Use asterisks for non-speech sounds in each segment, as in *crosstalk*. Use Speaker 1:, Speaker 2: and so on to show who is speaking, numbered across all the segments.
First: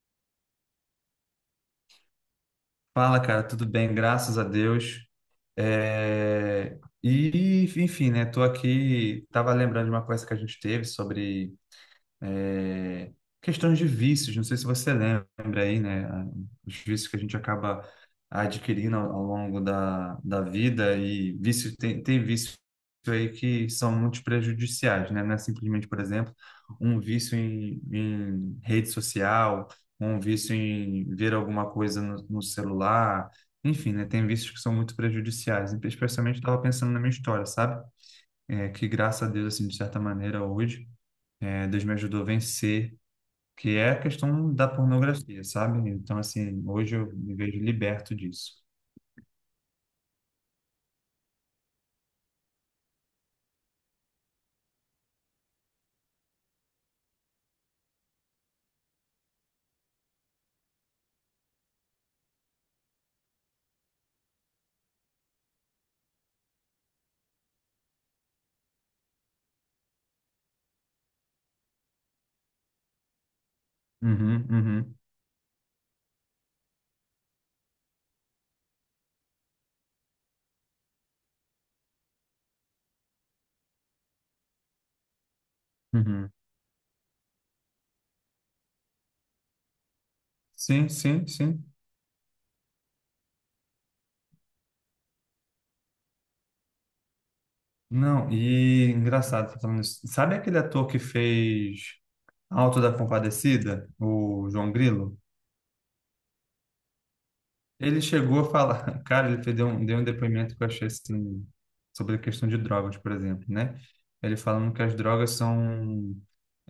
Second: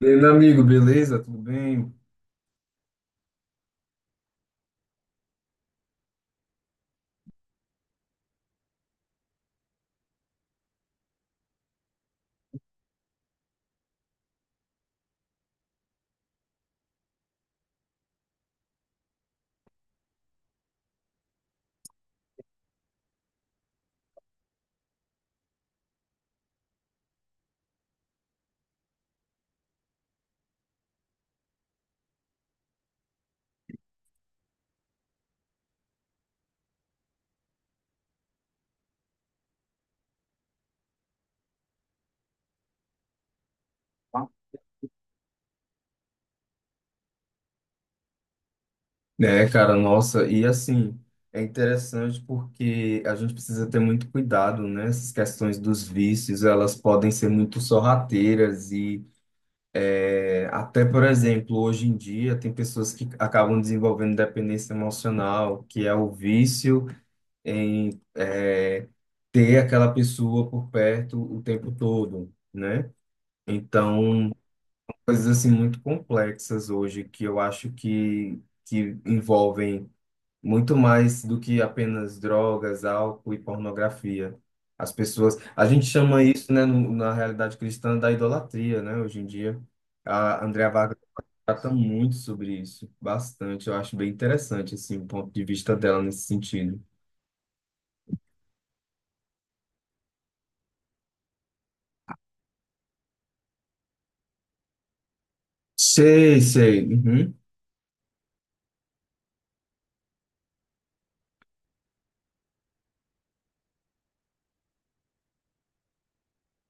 Speaker 1: E aí, meu amigo, beleza? Tudo bem?
Speaker 2: Fala, cara, tudo bem? Graças a Deus. É, E, enfim, né? Tô aqui, tava lembrando de uma coisa que a gente teve sobre é, questões de vícios, não sei se você lembra aí, né, os vícios que a gente acaba adquirindo ao longo da vida e vício, tem vícios aí que são muito prejudiciais, né, não é simplesmente, por exemplo, um vício em rede social, um vício em ver alguma coisa no celular, enfim, né, tem vícios que são muito prejudiciais, especialmente estava pensando na minha história, sabe? Que graças a Deus, assim, de certa maneira, hoje, Deus me ajudou a vencer, que é a questão da pornografia, sabe? Então, assim, hoje eu me vejo liberto disso.
Speaker 1: É, cara, nossa, e assim, é interessante porque a gente precisa ter muito cuidado, né? Essas questões dos vícios, elas podem ser muito sorrateiras e até, por exemplo, hoje em dia tem pessoas que acabam desenvolvendo dependência emocional, que é o vício em ter aquela pessoa por perto o tempo todo, né? Então,
Speaker 2: Uhum, uhum,
Speaker 1: coisas assim muito complexas hoje que eu acho que envolvem muito mais do que apenas drogas, álcool e pornografia. As pessoas, a gente chama
Speaker 2: uhum.
Speaker 1: isso, né, na realidade cristã da idolatria, né, hoje em dia. A Andrea
Speaker 2: Sim,
Speaker 1: Vargas
Speaker 2: sim, sim.
Speaker 1: trata muito sobre isso, bastante. Eu acho bem interessante assim o ponto de vista dela nesse sentido.
Speaker 2: Não, e engraçado, você tá falando isso. Sabe aquele ator que fez Auto da Compadecida, o João Grilo?
Speaker 1: Sei, sei. Uhum.
Speaker 2: Ele chegou a falar, *laughs* cara, ele deu um depoimento que eu achei assim, sobre a questão de drogas, por exemplo, né? Ele falando que as drogas são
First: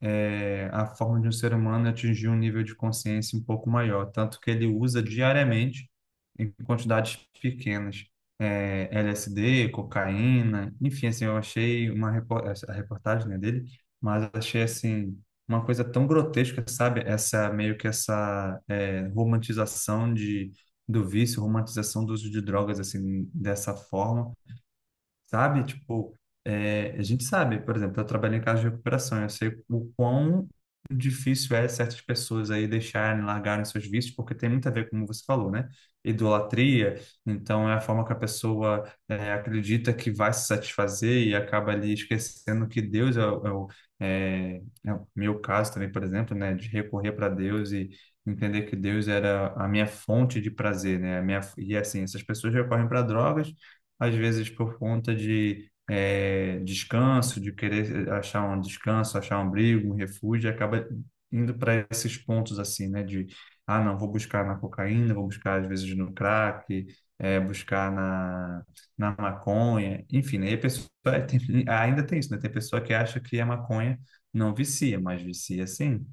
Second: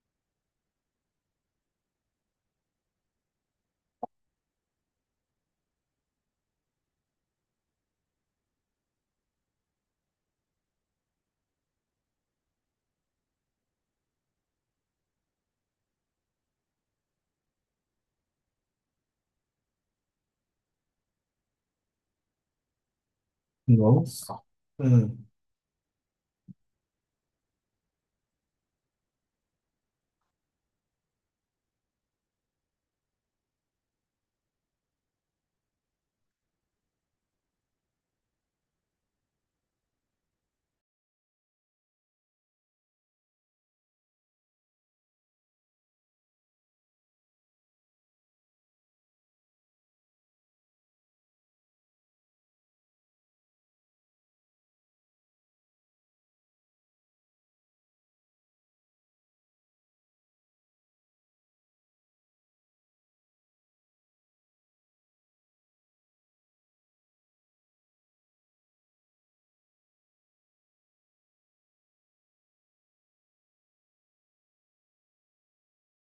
Speaker 2: a forma de um ser humano atingir um nível de consciência um pouco maior, tanto que ele usa diariamente em quantidades pequenas, LSD, cocaína, enfim, assim, eu achei a reportagem, né, dele, mas achei assim uma coisa tão grotesca, sabe? Essa meio que essa romantização de do vício, romantização do uso de drogas assim dessa forma,
Speaker 1: Nossa. Hum.
Speaker 2: sabe? Tipo, a gente sabe, por exemplo, eu trabalho em casa de recuperação, eu sei o quão difícil é certas pessoas aí deixarem, largarem seus vícios, porque tem muito a ver, como você falou, né? Idolatria. Então é a forma que a pessoa é, acredita que vai se satisfazer e acaba ali esquecendo que Deus é o meu caso também, por exemplo, né? De recorrer para Deus e entender que Deus era a minha fonte de prazer, né? A minha, e assim, essas pessoas recorrem para drogas às vezes por conta de descanso, de querer achar um descanso, achar um abrigo, um refúgio, e acaba indo para esses pontos assim, né? De, ah, não, vou buscar na cocaína, vou buscar às vezes no crack, buscar na maconha, enfim, aí a pessoa *laughs* ainda tem isso, né? Tem pessoa que acha que a maconha não vicia, mas vicia sim.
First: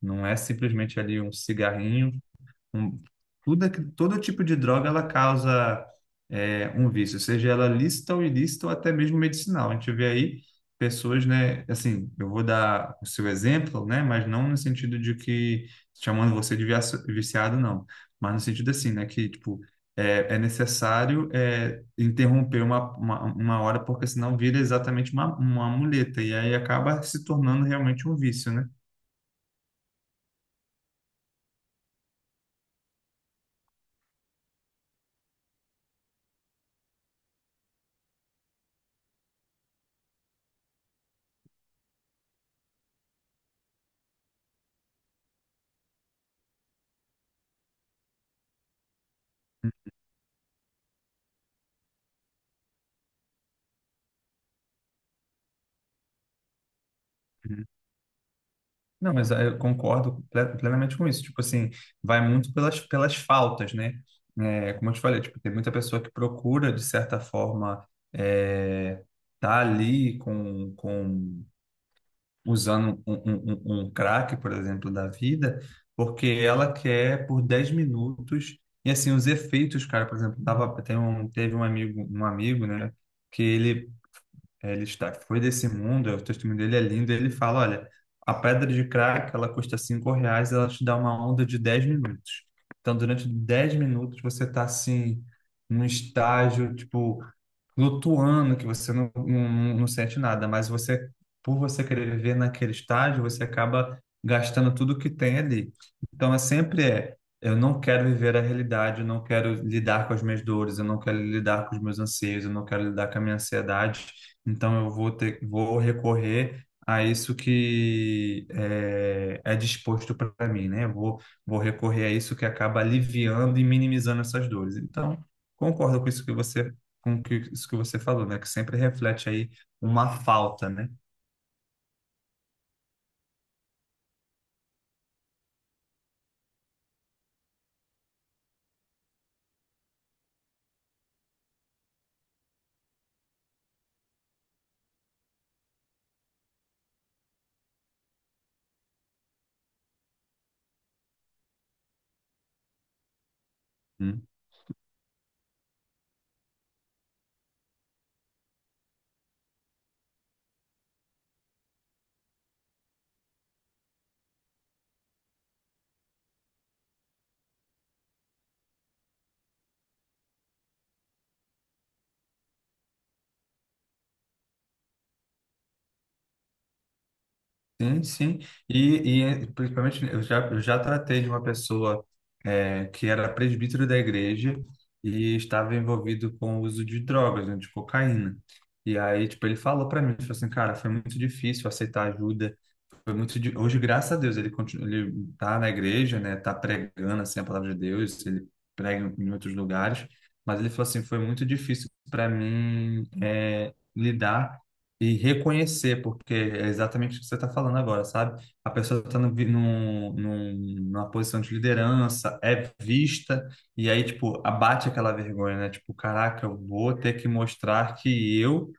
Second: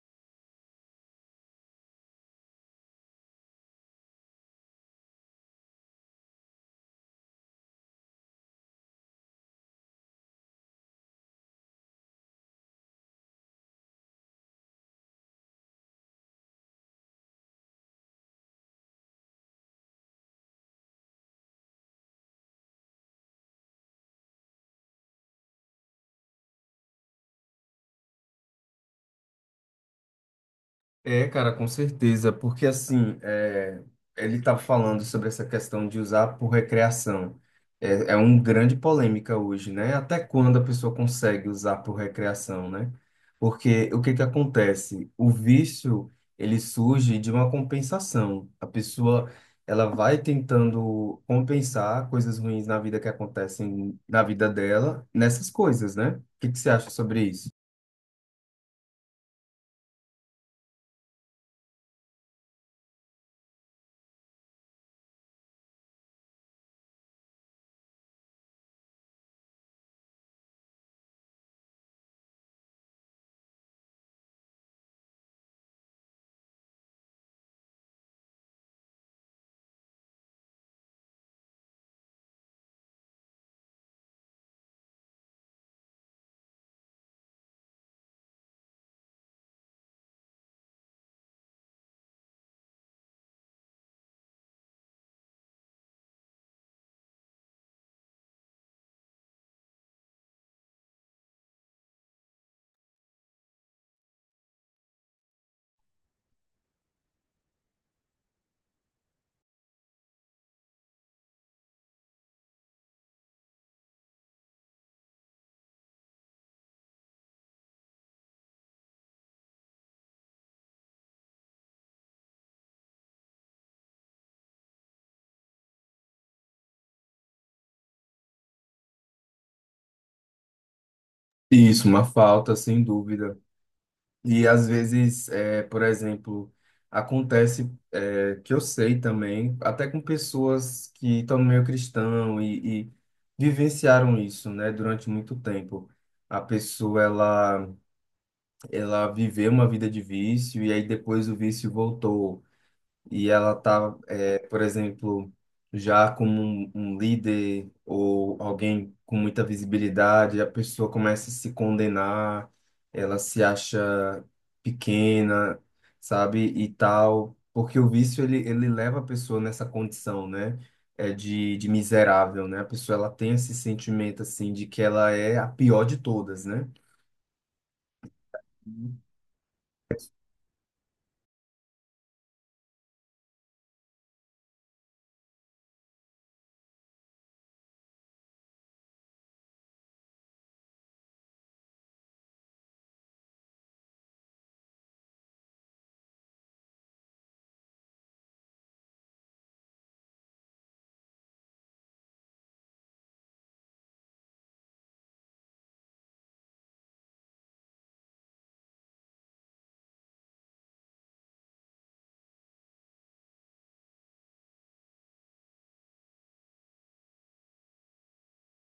Speaker 2: Não é simplesmente ali um cigarrinho um, tudo, todo tipo de droga ela causa um vício, seja ela lícita ou ilícita ou até mesmo medicinal. A gente vê aí pessoas, né? Assim, eu vou dar o seu exemplo, né? Mas não no sentido de que chamando você de viciado, não. Mas no sentido assim, né? Que tipo é necessário, interromper uma hora, porque senão vira exatamente uma muleta e aí acaba se tornando realmente um vício, né?
Speaker 1: É, cara, com certeza, porque assim, é, ele estava falando sobre essa questão de usar por recreação. É, é uma grande polêmica hoje, né? Até quando a pessoa consegue usar por recreação, né? Porque o que que acontece? O vício, ele surge de uma compensação. A pessoa, ela vai tentando compensar coisas ruins na vida que acontecem na vida dela, nessas coisas, né? O que que você acha sobre isso?
Speaker 2: Não, mas ah, eu concordo plenamente com isso. Tipo assim, vai muito pelas faltas, né? É, como eu te falei, tipo, tem muita pessoa que procura, de certa forma, é, tá ali com usando um crack, por exemplo, da vida, porque ela quer por 10 minutos. E assim, os efeitos, cara, por exemplo, teve um amigo, né? Que ele foi desse mundo, é o testemunho dele, é lindo, ele fala, olha, a pedra de crack, ela custa R$ 5, ela te dá uma onda de 10 minutos. Então, durante 10 minutos, você está, assim, num estágio, tipo, flutuando, que você não sente nada, mas você, por você querer viver naquele estágio, você acaba gastando tudo que tem ali. Então, é sempre, eu não quero viver a realidade, eu não quero lidar com as minhas dores, eu não quero lidar com os meus anseios, eu não quero lidar com a minha ansiedade. Então eu vou recorrer a isso que é disposto para mim, né? Vou recorrer a isso que acaba aliviando e minimizando essas dores. Então, concordo com isso que você, isso que você falou, né? Que sempre reflete aí uma falta, né?
Speaker 1: Isso, uma falta, sem dúvida. E às vezes, é, por exemplo, acontece é, que eu sei também, até com pessoas que estão no meio cristão e vivenciaram isso, né, durante muito tempo. A pessoa, ela viveu uma vida de vício e aí depois o vício voltou e ela tá,
Speaker 2: Hum.
Speaker 1: é, por exemplo, já como um líder ou alguém com muita visibilidade, a pessoa começa a se condenar, ela se acha pequena, sabe, e tal, porque o vício ele leva a pessoa nessa condição, né? É de miserável, né? A pessoa ela tem esse sentimento assim de que ela é a pior de todas, né?
Speaker 2: Sim, sim. E, principalmente, eu já tratei de uma pessoa, que era presbítero da igreja e estava envolvido com o uso de drogas, né, de cocaína. E aí, tipo, ele falou para mim, ele falou assim, cara, foi muito difícil aceitar ajuda, foi muito hoje, graças a Deus, ele continua, ele tá na igreja, né, tá pregando assim a palavra de Deus, ele prega em outros lugares, mas ele falou assim, foi muito difícil para mim, lidar e reconhecer, porque é exatamente o que você está falando agora, sabe, a pessoa está numa posição de liderança, é vista, e aí tipo abate aquela vergonha, né, tipo caraca, eu vou ter que mostrar que eu,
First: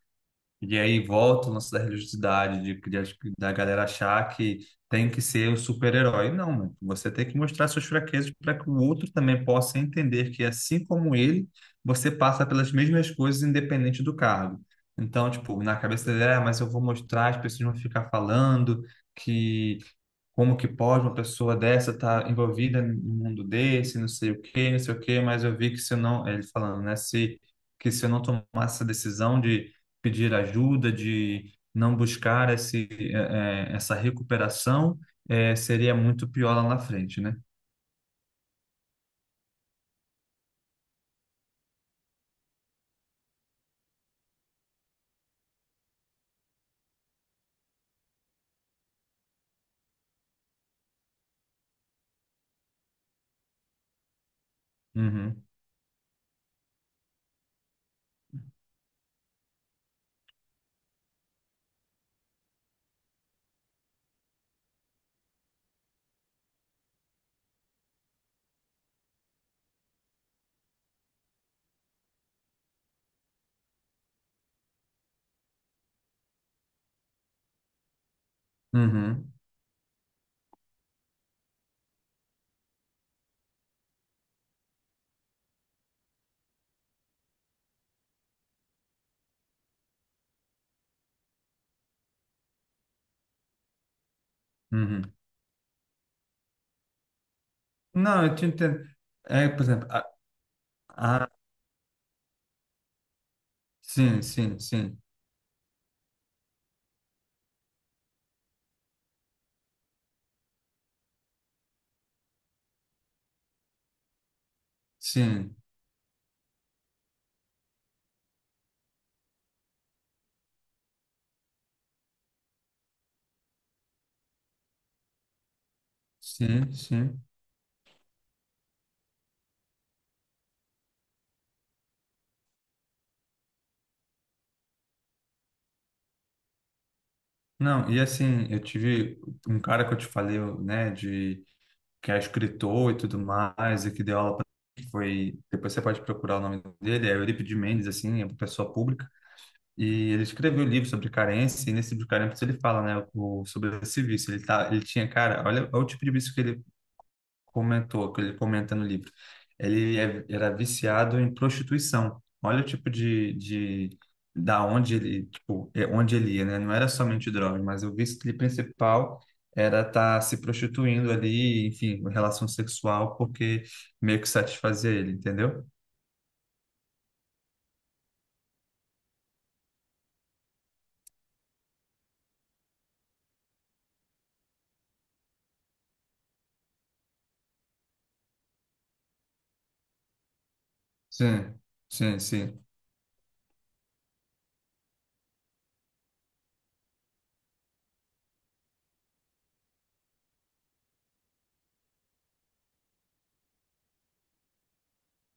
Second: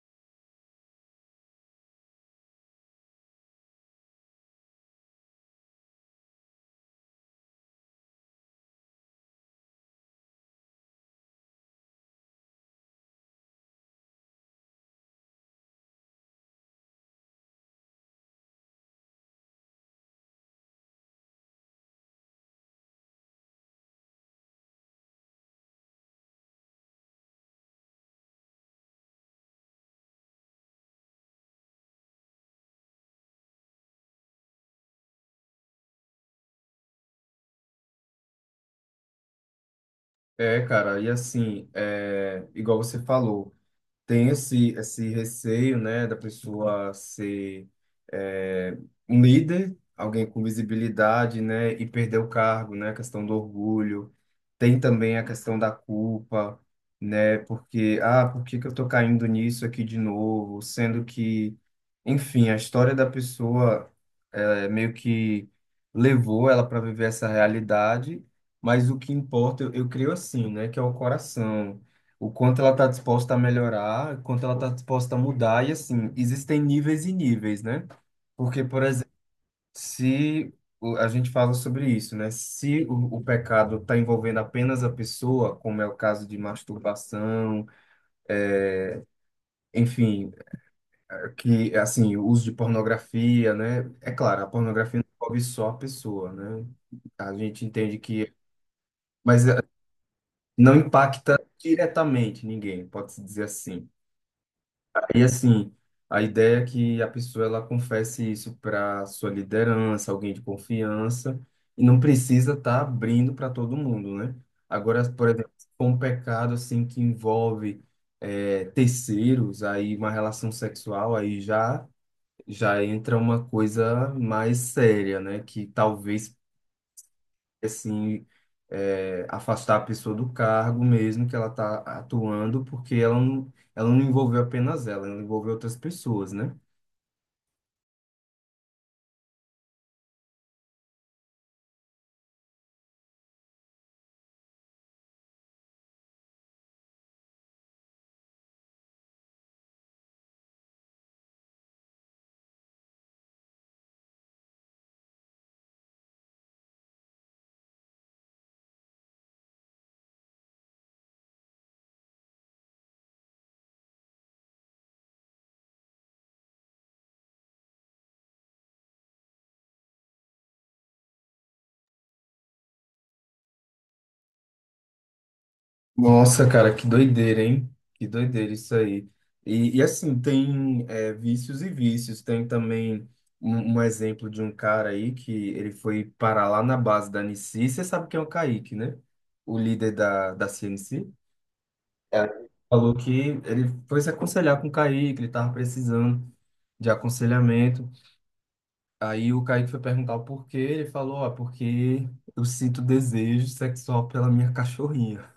Speaker 2: e aí volta o lance da religiosidade, da galera achar que tem que ser o super-herói. Não, mano. Você tem que mostrar suas fraquezas para que o outro também possa entender que, assim como ele, você passa pelas mesmas coisas, independente do cargo. Então, tipo, na cabeça dele, ah, mas eu vou mostrar, as pessoas vão ficar falando que como que pode uma pessoa dessa estar envolvida no mundo desse, não sei o quê, não sei o quê, mas eu vi que, se eu não, ele falando, né, se eu não tomasse essa decisão de pedir ajuda, de não buscar essa recuperação, seria muito pior lá na frente, né?
Speaker 1: É, cara, e assim, é, igual você falou. Tem esse receio, né, da pessoa ser é, um líder, alguém com visibilidade, né, e perder o cargo, né, a questão do orgulho. Tem também a
Speaker 2: Uhum,
Speaker 1: questão da culpa, né, porque, ah, por que que eu tô caindo nisso aqui de novo? Sendo que, enfim, a história da pessoa é, meio que levou ela para viver essa realidade, mas o que importa, eu creio assim, né, que é o coração, o quanto ela está disposta a melhorar, o quanto ela está disposta a mudar, e assim, existem níveis e níveis, né? Porque, por exemplo,
Speaker 2: uhum,
Speaker 1: se a gente fala sobre isso, né? Se o pecado está envolvendo apenas a pessoa, como é o caso de masturbação, enfim, que, assim, o uso de pornografia, né? É claro, a pornografia não
Speaker 2: uhum.
Speaker 1: envolve só a pessoa, né? A gente entende
Speaker 2: Não,
Speaker 1: que,
Speaker 2: eu te entendo.
Speaker 1: mas
Speaker 2: Por exemplo,
Speaker 1: não
Speaker 2: a,
Speaker 1: impacta diretamente ninguém, pode-se dizer assim.
Speaker 2: sim, sim, sim,
Speaker 1: E assim, a ideia é que a pessoa ela confesse isso para sua liderança, alguém de confiança, e não precisa estar abrindo para todo mundo, né? Agora, por exemplo,
Speaker 2: sim,
Speaker 1: se for um pecado assim que envolve terceiros, aí uma relação sexual, aí já entra uma coisa mais séria, né? Que talvez,
Speaker 2: sim, sim.
Speaker 1: assim, é, afastar a pessoa do cargo mesmo que ela está atuando, porque ela não envolveu apenas ela, ela envolveu outras pessoas, né?
Speaker 2: Não, e assim, eu tive um cara que eu te falei, né, de que é escritor e tudo mais, e que deu aula que foi, depois você pode procurar o nome dele, é Eurípides Mendes, assim, é uma pessoa pública, e ele escreveu um livro sobre carência, e nesse livro de carência ele fala, né, sobre esse vício, ele tinha, cara, olha, olha o tipo de vício que ele que ele comenta no livro. Ele era viciado em prostituição. Olha o tipo de da onde ele, tipo, é onde ele ia, né? Não era somente drogas, mas o vício dele principal era estar se prostituindo ali, enfim, relação sexual, porque meio que satisfazia ele, entendeu?
Speaker 1: Nossa, cara, que doideira, hein? Que doideira isso aí. E assim, tem é, vícios e vícios. Tem também um exemplo de um cara aí que ele foi parar lá na base da Nici. Você sabe quem é o Kaique, né? O líder da CNC.
Speaker 2: Sim, sim,
Speaker 1: É, ele
Speaker 2: sim.
Speaker 1: falou que ele foi se aconselhar com o Kaique, que ele estava precisando de aconselhamento. Aí o Kaique foi perguntar o porquê, ele falou, ó, porque eu sinto desejo sexual pela minha cachorrinha.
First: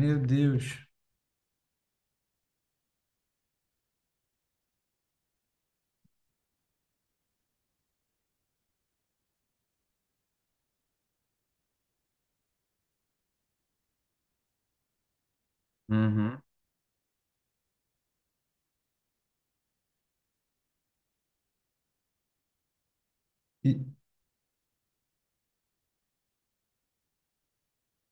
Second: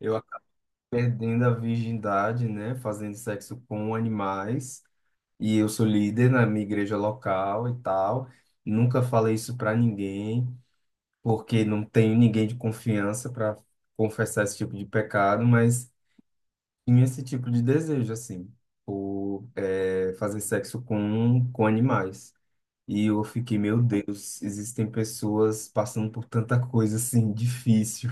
Speaker 1: Eu acabo
Speaker 2: Deus.
Speaker 1: perdendo a virgindade, né, fazendo sexo com animais, e eu sou líder na minha igreja local e tal. Nunca falei isso para ninguém, porque não tenho ninguém de confiança para confessar esse tipo de pecado, mas
Speaker 2: Uhum.
Speaker 1: tinha esse tipo de desejo, assim, por é, fazer sexo com animais. E eu fiquei,
Speaker 2: E,
Speaker 1: meu Deus, existem pessoas passando por tanta coisa, assim, difícil,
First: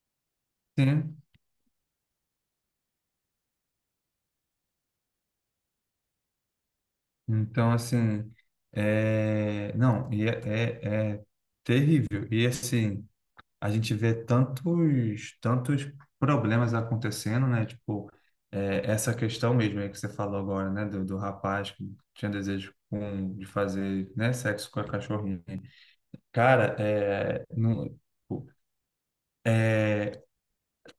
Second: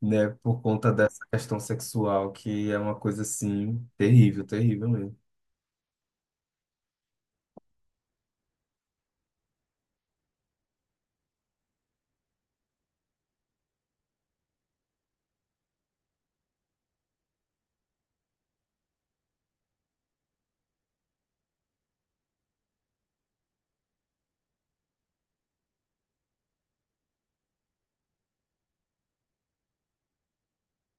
Speaker 1: né, por conta
Speaker 2: sim.
Speaker 1: dessa questão sexual, que é uma coisa, assim, terrível, terrível mesmo.
Speaker 2: Então, assim, não, e é terrível. E assim, a gente vê tantos, tantos problemas acontecendo, né? Tipo, essa questão mesmo aí que você falou agora, né? Do rapaz que tinha desejo de fazer, né? Sexo com a cachorrinha. Cara, não, tipo,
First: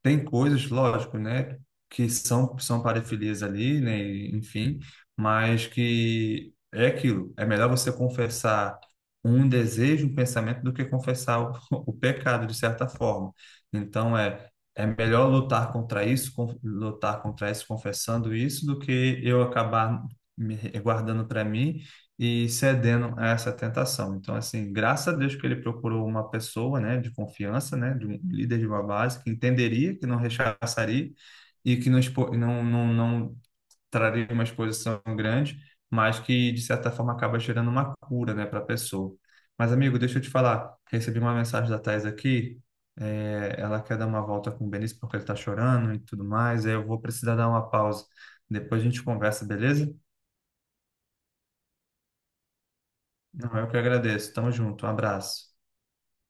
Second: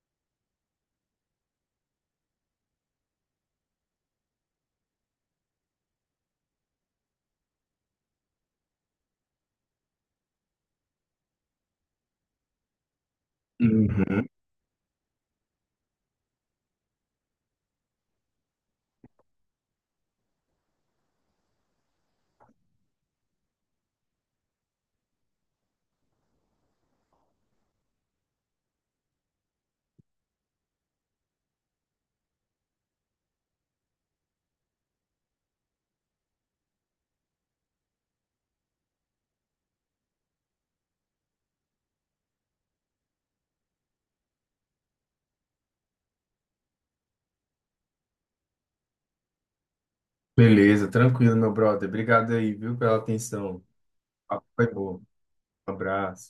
Speaker 2: tem coisas, lógico, né, que são parafilias ali, né, e, enfim, mas que é aquilo. É melhor você confessar um desejo, um pensamento, do que confessar *laughs* o pecado, de certa forma. Então,
Speaker 1: Uhum.
Speaker 2: é melhor lutar contra isso, lutar contra isso, confessando isso, do que eu acabar me guardando para mim e cedendo a essa tentação. Então, assim, graças a Deus que ele procurou uma pessoa, né, de confiança, né, de um líder de uma base que entenderia, que não rechaçaria e que não traria uma exposição grande, mas que, de certa forma, acaba gerando uma cura, né, para a pessoa. Mas, amigo, deixa eu te falar, recebi uma mensagem da Thais aqui, ela quer dar uma volta com o Benício porque ele está chorando e tudo mais, aí eu vou precisar dar uma pausa. Depois a gente conversa, beleza?
Speaker 1: Beleza, tranquilo, meu brother. Obrigado aí, viu, pela atenção.
Speaker 2: Não,
Speaker 1: O
Speaker 2: eu que agradeço.
Speaker 1: papo
Speaker 2: Tamo
Speaker 1: foi
Speaker 2: junto. Um
Speaker 1: bom.
Speaker 2: abraço.
Speaker 1: Um abraço.